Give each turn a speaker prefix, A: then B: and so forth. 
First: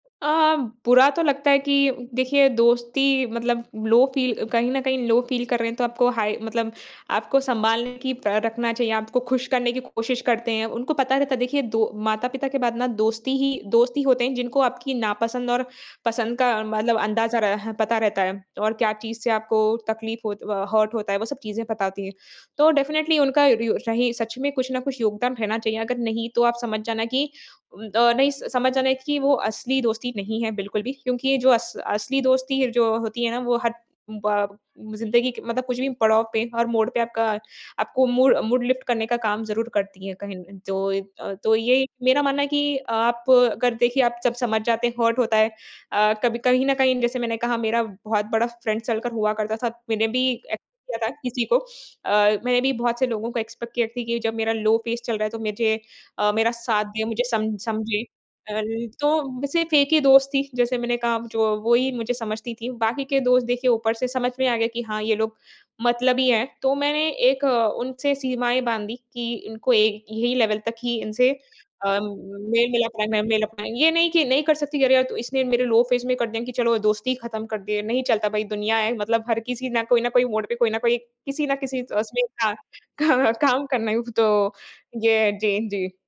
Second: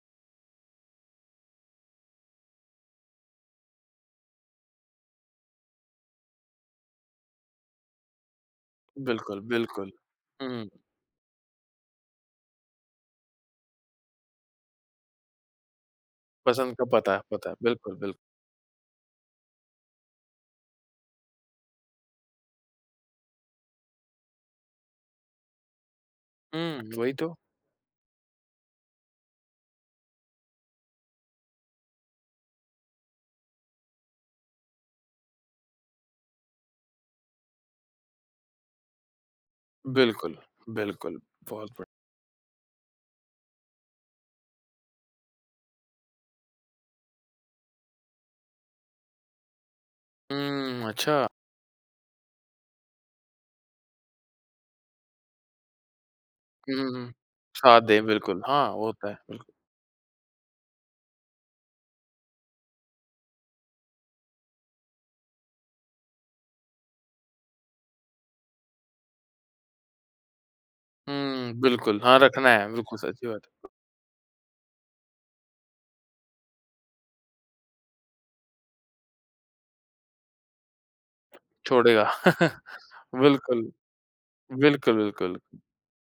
A: अ अ, बुरा तो लगता है कि देखिए दोस्ती मतलब लो फ़ील कहीं न कहीं लो फ़ील कर रहे हैं तो आपको हाई मतलब आपको सँभालने की प रखना चाहिए, आपको
B: बिल्कुल,
A: खुश करने की
B: बिल्कुल।
A: कोशिश
B: हुँ,
A: करते हैं।
B: हुँ।
A: उनको पता रहता है देखिए दो माता-पिता के बाद ना दोस्ती ही दोस्त ही होते हैं जिनको आपकी नापसंद और पसंद का
B: पसंद का
A: मतलब
B: पता है
A: अंदाज़ा
B: पता है।
A: रह
B: बिल्कुल,
A: पता
B: बिल्क
A: रहता है। और क्या चीज़ से आपको तकलीफ़ होत अ, हर्ट होता है वो सब चीज़ें पता होती हैं। तो डेफिनिटली उनका री ओ रहे सच में कुछ ना कुछ योगदान रहना चाहिए। अगर नहीं, तो आप समझ
B: हुँ,
A: जाना
B: वही
A: कि
B: तो।
A: अ, नहीं स समझ जाना कि वो असली दोस्ती नहीं है बिल्कुल भी। क्योंकि ये जो अस असली दोस्ती जो होती है ना वो हर ब ज़िन्दगी के मतलब कुछ भी पड़ाव पे, हर मोड़ पे आपका आपको मूड मूड लिफ्ट करने का काम ज़रूर करती है।
B: बिल्कुल,
A: कहीं तो,
B: बिल्कुल।
A: अ, तो
B: बहुत बढ़
A: ये मेरा मानना है कि आप अगर देखिये आप सब समझ जाते हैं, हर्ट होता है। अ, कभी कहीं न कहीं जैसे मैंने कहा मेरा बहुत बड़ा फ्रेंड सर्कल हुआ करता था। मैंने भी [unintelligible]
B: हम्म,
A: किया था
B: अच्छा।
A: किसी को। अ, मैंने भी बहुत से लोगों को एक्सपेक्ट किए थे कि जब मेरा लो फेज़ चल रहा है तो मुझे अ, मेरा
B: हुँ,
A: साथ
B: हुँ,
A: दें,
B: हुँ।
A: मुझे सम
B: साथ
A: समझे।
B: दें, बिल्कुल।
A: अल
B: हाँ, होता है।
A: तो
B: बिल्कुल।
A: सिर्फ़ एक ही दोस्त थी जैसे मैंने कहा जो वही मुझे समझती थी। बाकी के दोस्त देखिए ऊपर से समझ में आ गए कि हाँ, ये लोग मतलबी हैं। तो मैंने एक उनसे सीमाएँ बाँधी कि इनको एक यही लेवल तक ही इनसे
B: हुँ,
A: अ,
B: बिल्कुल। हाँ, रखना है। बिल्कुल
A: मेल-मिलाप रहना है।
B: सच्ची बात
A: मेल अपना
B: है।
A: ये नहीं कि नहीं कर सकती अरे यार इसने मेरे लो फेज़ में कर दिया कि चलो दोस्ती ही ख़त्म कर दिए। नहीं चलता भई, दुनिया है, मतलब हर किसी ना कोई ना कोई मोड़ पे कोई ना कोई किसी ना किसी
B: छोड़ेगा।
A: उसमें क का काम
B: बिल्कुल।
A: करना तो
B: बिल्कुल,
A: ये
B: बिल्कुल।
A: जी, जी।